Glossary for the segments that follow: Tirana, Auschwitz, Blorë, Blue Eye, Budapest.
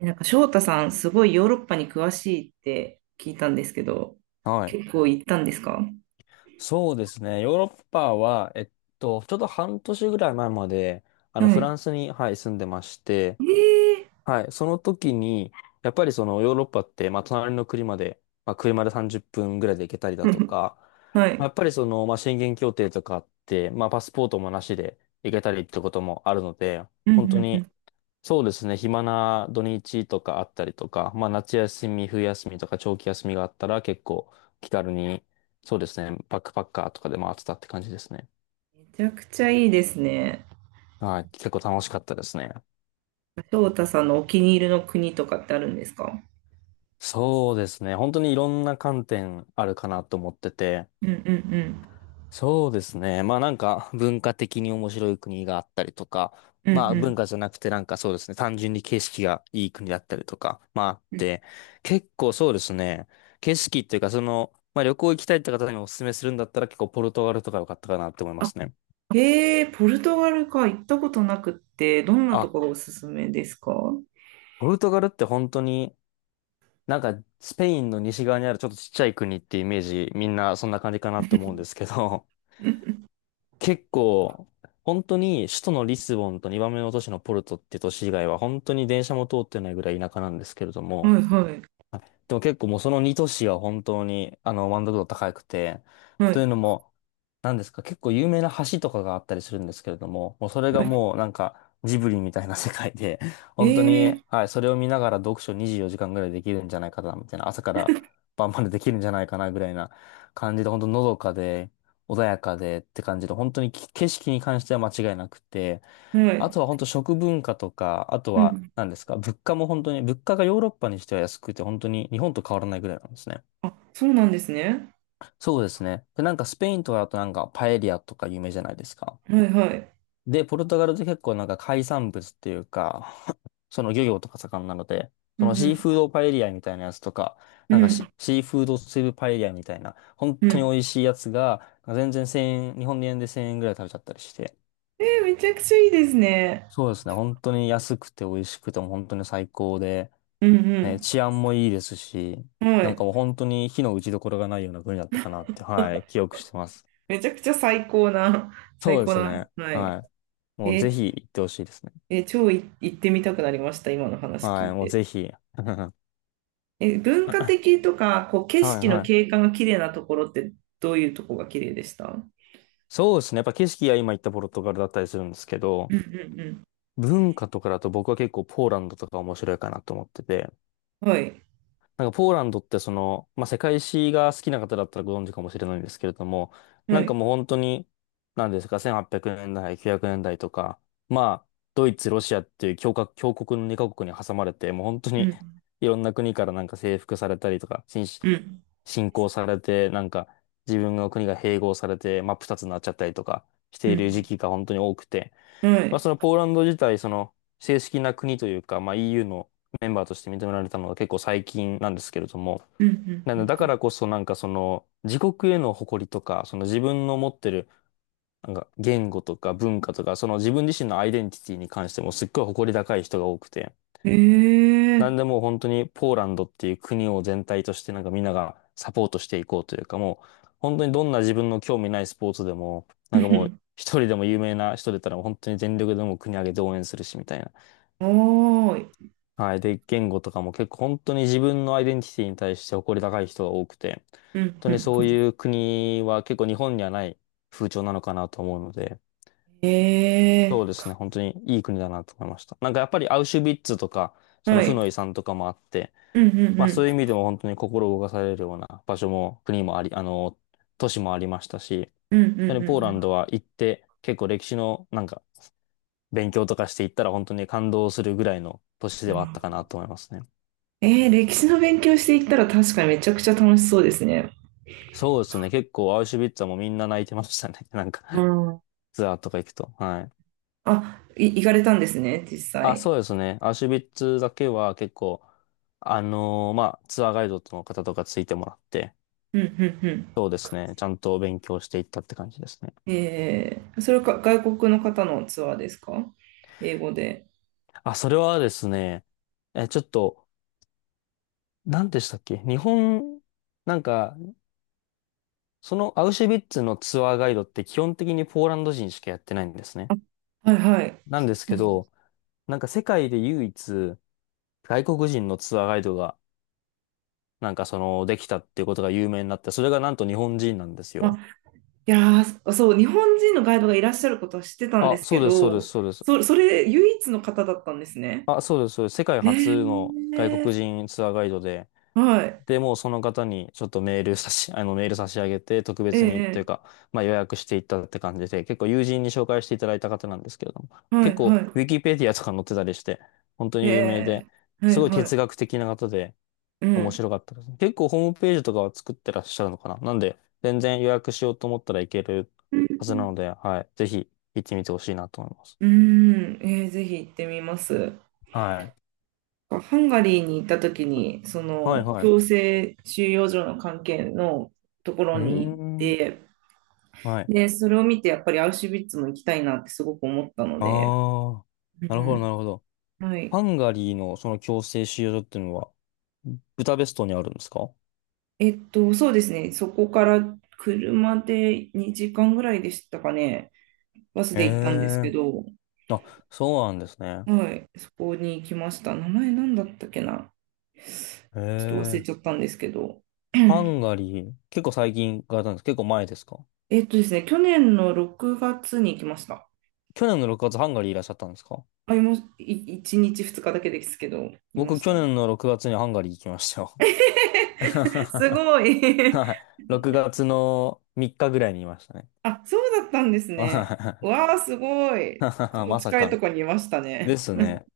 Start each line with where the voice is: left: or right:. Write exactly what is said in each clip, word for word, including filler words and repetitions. right: なんか翔太さん、すごいヨーロッパに詳しいって聞いたんですけど、
left: はい。
right: 結構行ったんですか？
left: そうですね。ヨーロッパは、えっと、ちょうどはんとしぐらい前まで、あの、
right: は
left: フ
right: い。
left: ランスに、はい、住んでまして、
right: ええ
left: はい、その時に、やっぱりそのヨーロッパって、まあ、隣の国まで、まあ、車でさんじゅっぷんぐらいで行けたりだと
right: ー、
left: か、
right: は
left: まあ
right: い。
left: やっぱりその、まあ、宣言協定とかあって、まあ、パスポートもなしで行けたりってこともあるので、
right: うんう
left: 本当
right: んう
left: に
right: ん。
left: そうですね。暇な土日とかあったりとか、まあ夏休み、冬休みとか長期休みがあったら結構気軽に、そうですね。バックパッカーとかで回ってたって感じですね。
right: めちゃくちゃいいですね。
left: はい。結構楽しかったですね。
right: 翔太さんのお気に入りの国とかってあるんですか？
left: そうですね。本当にいろんな観点あるかなと思ってて、
right: うんうんう
left: そうですね。まあなんか文化的に面白い国があったりとか、
right: ん。う
left: ま
right: ん
left: あ文
right: う
left: 化じゃなくてなんかそうですね、単純に景色がいい国だったりとか、まああっ
right: ん。うん。
left: て、結構そうですね、景色っていうかその、まあ旅行行きたいって方にお勧めするんだったら結構ポルトガルとか良かったかなって思いますね。
right: ええー、ポルトガルか、行ったことなくって、どんなと
left: あ、
right: ころがおすすめですか？
left: ポルトガルって本当になんかスペインの西側にあるちょっとちっちゃい国ってイメージみんなそんな感じかなって思うんですけど、
right: うん、
left: 結構、本当に首都のリスボンとにばんめの都市のポルトって都市以外は本当に電車も通ってないぐらい田舎なんですけれど
right: は
left: も、
right: いはい
left: でも結構もうそのに都市は本当にあの満足度高くて、
right: は
left: という
right: い。
left: のもなんですか、結構有名な橋とかがあったりするんですけれども、もうそれが
right: は
left: もうなんかジブリみたいな世界で、
right: い、
left: 本当に、
right: ええ
left: はい、それを見ながら読書にじゅうよじかんぐらいできるんじゃないかな、みたいな、朝から晩までできるんじゃないかな、ぐらいな感じで、本当のどかで、穏やかでって感じで、本当にき景色に関しては間違いなくて、
right: ー、は
left: あ
right: い。
left: とは本当食文化とか、あと
right: う
left: は
right: ん。
left: 何ですか、物価も本当に、物価がヨーロッパにしては安くて、本当に日本と変わらないぐらいなんですね。
right: あ、そうなんですね。
left: そうですね。で、なんかスペインとかだとなんかパエリアとか有名じゃないですか。
right: はいはい。
left: で、ポルトガルって結構なんか海産物っていうか、その漁業とか盛んなので、
right: う
left: そ
right: ん
left: の
right: う
left: シ
right: ん。
left: ーフードパエリアみたいなやつとか、
right: う
left: なんか
right: ん
left: シ、シーフードスープパエリアみたいな、本
right: う
left: 当に
right: ん。
left: 美味しいやつが、全然せんえん、日本円でせんえんぐらい食べちゃったりして、
right: えー、めちゃくちゃいいですね。
left: そうですね、本当に安くて美味しくても本当に最高で、
right: う
left: ね、
right: ん
left: 治安もいいですし、
right: うん。は
left: なんか
right: い。
left: もう本当に火の打ちどころがないような国だったかなって、はい、記憶してます。
right: めちゃくちゃ最高な、最
left: そうで
right: 高
left: す
right: な。
left: ね、
right: はい。
left: はい。
right: え
left: もうぜ
right: ー
left: ひ行ってほしいですね。
right: えー超い行ってみたくなりました、今の話聞
left: は
right: い
left: い、もう
right: て。
left: ぜひ。
right: えー文化的とか、こう、景
left: はい
right: 色の
left: はい。
right: 景観が綺麗なところって、どういうとこが綺麗でした？うん。
left: そうですね。やっぱ景色は今言ったポルトガルだったりするんですけ
right: うん
left: ど、
right: う
left: 文化とかだと僕は結構ポーランドとか面白いかなと思ってて、
right: ん。はい。
left: なんかポーランドってその、まあ、世界史が好きな方だったらご存知かもしれないんですけれども、
right: は
left: なんか
right: い。
left: もう本当に、なんですか、せんはっぴゃくねんだい、きゅうひゃくねんだいとか、まあ、ドイツ、ロシアっていう強国、強国のにカ国に挟まれて、もう本当
right: う
left: に
right: ん
left: いろんな国からなんか征服されたりとか、侵
right: うん
left: 侵攻されて、なんか自分の国が併合されて、真っ二つになっちゃったりとかし
right: う
left: ている時
right: ん
left: 期が本当に多くて、
right: うん。は
left: まあ、
right: い。
left: そのポーランド自体、その正式な国というか、まあ、イーユー のメンバーとして認められたのが結構最近なんですけれども、
right: うん
left: な
right: う
left: のでだ
right: ん
left: からこそなんかその自国への誇りとか、その自分の持ってるなんか言語とか文化とか、その自分自身のアイデンティティに関してもすっごい誇り高い人が多くて、
right: うん。ええ
left: なんで
right: ー。
left: もう本当にポーランドっていう国を全体としてなんかみんながサポートしていこうというかもう本当にどんな自分の興味ないスポーツでもなんかもうひとりでも有名な人出たらもう本当に全力でもう国挙げて応援するしみたいな。
right: はおーい。
left: はい。で、言語とかも結構本当に自分のアイデンティティに対して誇り高い人が多くて、
right: う
left: 本
right: ん
left: 当
right: う
left: に
right: ん、
left: そういう国は結構日本にはない風潮なのかなと思うので、
right: え
left: そうで
right: え
left: すね。本当にいい国だなと思いました。なんかやっぱりアウシュビッツとか、
right: ー。
left: その
right: は
left: 負
right: い。
left: の遺産とかもあって、
right: うんうん
left: ま
right: う
left: あそ
right: ん。
left: ういう意味でも本当に心動かされるような場所も国もあり、あの、都市もありましたし、
right: うんうん
left: 本
right: う
left: 当にポ
right: ん
left: ー
right: う
left: ランド
right: ん。
left: は行って結構歴史のなんか勉強とかしていったら本当に感動するぐらいの都市
right: う
left: ではあった
right: ん。
left: かなと思いますね。
right: えー、歴史の勉強していったら確かにめちゃくちゃ楽しそうですね。
left: そうですね。結構アウシュビッツはもうみんな泣いてましたね。なん
right: う
left: か
right: ん。
left: ツアーとか行くと。はい。
right: あ、い、行かれたんですね、実
left: あ、
right: 際。
left: そうですね。アウシュビッツだけは結構、あのーまあ、ツアーガイドの方とかついてもらって、
right: うんうんう
left: そうですね。ちゃんと勉強していったって感じですね。
right: ん。えー、それはか外国の方のツアーですか？英語で。
left: あ、それはですね、え、ちょっと、何でしたっけ日本、なんか、そのアウシュビッツのツアーガイドって基本的にポーランド人しかやってないんですね。
right: はいはい。
left: なんです
right: そう
left: け
right: なんです。
left: ど、なんか世界で唯一外国人のツアーガイドがなんかその、できたっていうことが有名になって、それがなんと日本人なんです
right: あ、
left: よ。
right: いやー、そう、日本人のガイドがいらっしゃることは知ってたんで
left: あ、
right: す
left: そ
right: け
left: うです、そうです、
right: ど、
left: そうです。
right: そ、それ唯一の方だったんですね。
left: あ、そうです、そうです。世界
right: え
left: 初の外
right: ー、
left: 国人ツアーガイドで、
right: はい。
left: で、もうその方にちょっとメール差し、あの、メール差し上げて、特別にっていう
right: ええ、
left: か、まあ予約していったって感じで、結構友人に紹介していただいた方なんですけれども、
right: は
left: 結
right: い
left: 構、
right: は
left: ウィキペディアとか載ってたりして、本当
right: い。え
left: に有名
right: え、
left: で、
right: は
left: す
right: い
left: ごい
right: はい。
left: 哲学的な方で、
right: う
left: 面
right: ん。
left: 白かったですね。結構ホームページとかは作ってらっしゃるのかななんで、全然予約しようと思ったらいける
right: うん。
left: は
right: う
left: ずな
right: ん。
left: ので、はい。ぜひ行ってみてほしいなと思います。
right: うーん、えーぜひ行ってみます。
left: はい。
right: ハンガリーに行った時に、そ
left: はい
right: の
left: はい。う
right: 強制収容所の関係のところ
left: ー
right: に行っ
left: ん。
right: て、
left: はい。
right: で、それを見てやっぱりアウシュビッツも行きたいなってすごく思ったので、
left: ああ。
right: う
left: なるほど、
right: ん、
left: なるほど。
right: はい。
left: ハンガリーのその強制収容所っていうのは、ブダペストにあるんですか？
right: えっと、そうですね、そこから車でにじかんぐらいでしたかね、バス
left: え
right: で行ったんです
left: え
right: けど、
left: ー。あ、そうなんですね。
right: はい、そこに行きました。名前なんだったっけな、ちょっと忘れ
left: ええ
right: ちゃったんですけど、
left: ハンガリー、結構最近行かれたんです。結構前ですか？
right: えっとですね、去年のろくがつに行きました。
left: 去年のろくがつハンガリーいらっしゃったんですか？
right: まあ、いま、い、いちにちふつかだけですけど、いま
left: 僕、
right: し
left: 去
right: たね。
left: 年のろくがつにハンガリー行きましたよ。
right: すごい。
left: はい。ろくがつのみっかぐらいにいましたね。
right: あ、そうだったんですね。
left: はい
right: わあ、すごい。超
left: まさ
right: 近い
left: か
right: と
left: の。
right: こにいました
left: で
right: ね。
left: すね。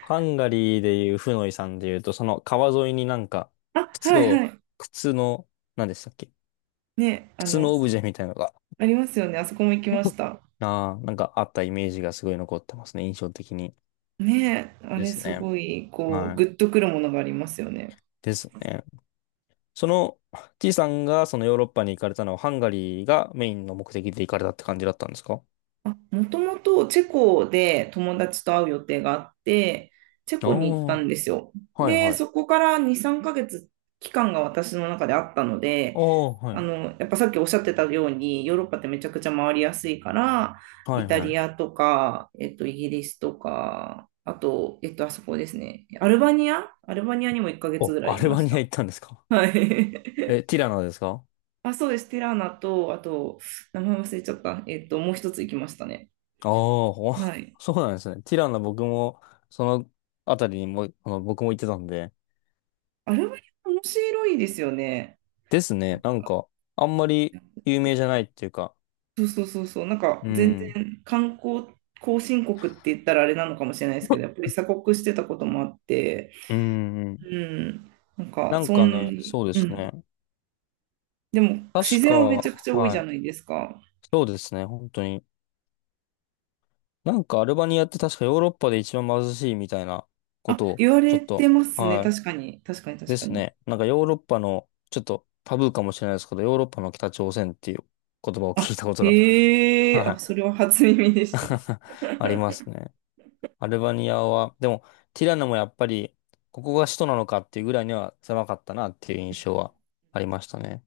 left: ハンガリーでいうフノイさんでいうと、その川沿いになんか、
right: あ、は
left: 靴
right: いは
left: を、
right: い。
left: 靴の、何でしたっけ、
right: ね、あ
left: 靴
right: の、
left: のオブジェみたいなのが、
right: ありますよね。あそこも行きまし た。
left: ああなんかあったイメージがすごい残ってますね。印象的に。
right: ね、あ
left: で
right: れ
left: す
right: す
left: ね。
right: ごい、こう、
left: は
right: グ
left: い。
right: ッとくるものがありますよね。
left: ですね。その T さんがそのヨーロッパに行かれたのはハンガリーがメインの目的で行かれたって感じだったんですか？
right: もともとチェコで友達と会う予定があって、チェ
left: ああ
right: コに行った
left: ー、
right: んですよ。
left: はい
right: で、
left: はい。
right: そこからに、さんかげつ期間が私の中であったので、
left: ああ、は
right: あ
left: い。
right: の、やっぱさっきおっしゃってたように、ヨーロッパってめちゃくちゃ回りやすいから、
left: は
right: イ
left: い
right: タ
left: は
right: リ
left: い。
right: アとか、えっと、イギリスとか、あと、えっと、あそこですね。アルバニアアルバニアにもいっかげつ
left: お、
right: ぐらい
left: ア
right: い
left: ル
right: ま
left: バ
right: し
left: ニア
right: た。
left: 行ったんですか？
right: はい。
left: え、ティラノですか？あ
right: あ、そうです。ティラーナと、あと、名前忘れちゃった。えっと、もう一つ行きましたね。
left: あー、ほ
right: はい。
left: そうなんですね。ティラノ僕も、そのあたりにも、あの、僕も行ってたんで。
right: あれは面白いですよね。
left: ですね。なんか、あんまり有名じゃないっていうか。
right: そうそうそうそう、なんか
left: う
right: 全
left: ん。
right: 然観光後進国って言ったらあれなのかもしれないですけど、やっぱり鎖国してたこともあって、
left: うん。
right: うん、なん
left: な
right: か
left: ん
right: そ
left: かね、
right: ん、
left: そうで
right: う
left: す
right: ん、
left: ね。
right: でも自
left: 確
right: 然
left: か、
right: はめちゃくちゃ多いじ
left: は
right: ゃない
left: い。
right: ですか。
left: そうですね。本当に。なんかアルバニアって確かヨーロッパで一番貧しいみたいなこ
right: あ、
left: とを、
right: 言わ
left: ちょ
right: れ
left: っ
right: て
left: と、
right: ますね、
left: は
right: 確かに、確かに、
left: い、で
right: 確か
left: す
right: に。
left: ね。なんかヨーロッパの、ちょっとタブーかもしれないですけど、ヨーロッパの北朝鮮っていう言葉を聞
right: あ、
left: いたことが、
right: へえ、あ、
left: は
right: それは初耳で
left: い、
right: した。
left: ありますね。アルバニアは、でも、ティラノもやっぱり、ここが首都なのかっていうぐらいには狭かったなっていう印象はありましたね。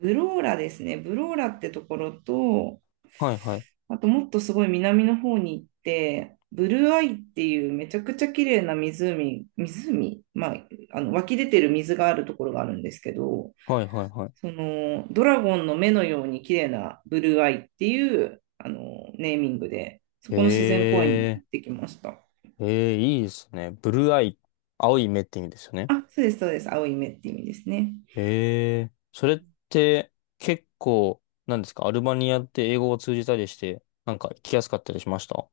right: ブローラですね。ブローラってところと、
left: はい、はい、
right: あともっとすごい南の方に行って、ブルーアイっていうめちゃくちゃ綺麗な湖、湖、まあ、あの湧き出てる水があるところがあるんですけど、
left: はい、はい、はい。
right: そのドラゴンの目のように綺麗なブルーアイっていうあのネーミングで、そこの自然公園に
left: え
right: 行ってきました。
left: ー、えー、いいですね。ブルーアイ、青い目って意味ですよね。
right: あ、そうです、そうです。青い目って意味ですね。
left: ええ、それって結構、なんですか、アルバニアって英語を通じたりして、なんか来やすかったりしました？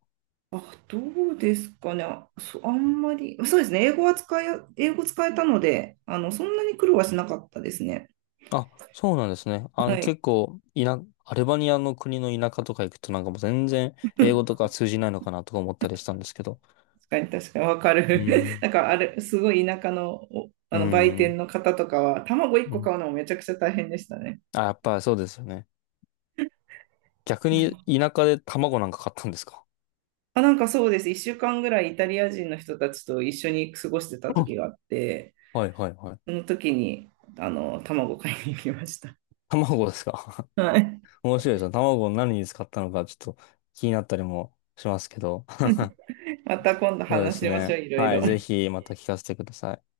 right: あ、どうですかね。あ、そ、あんまり、そうですね。英語は使い、英語使えたので、あの、そんなに苦労はしなかったですね。
left: あ、そうなんですね。あ
right: は
left: の、
right: い。
left: 結構、いな、アルバニアの国の田舎とか行くとなんかもう全然英語とか通じないのかなとか思ったりしたんですけど。
right: 確かに、確かに、わか
left: う
right: る。
left: ん。
right: なんか、あれ、すごい田舎の、おあ
left: う
right: の、売店
left: ん。
right: の方とかは、卵1
left: う
right: 個
left: ん。
right: 買うのもめちゃくちゃ大変でしたね。
left: あ、やっぱそうですよね。逆
right: う
left: に
right: ん、
left: 田舎で卵なんか買ったんですか？
right: あ、なんかそうです。いっしゅうかんぐらいイタリア人の人たちと一緒に過ごしてた
left: うん
right: 時 があって、
left: はいはいはい。
right: その時に、あの、卵買いに行きました。
left: 卵ですか？
right: はい。
left: 面白いですよ。卵を何に使ったのかちょっと気になったりもしますけど。
right: また今度
left: そうで
right: 話
left: す
right: しましょ
left: ね。
right: う、いろい
left: は
right: ろ。
left: い。ぜひまた聞かせてください。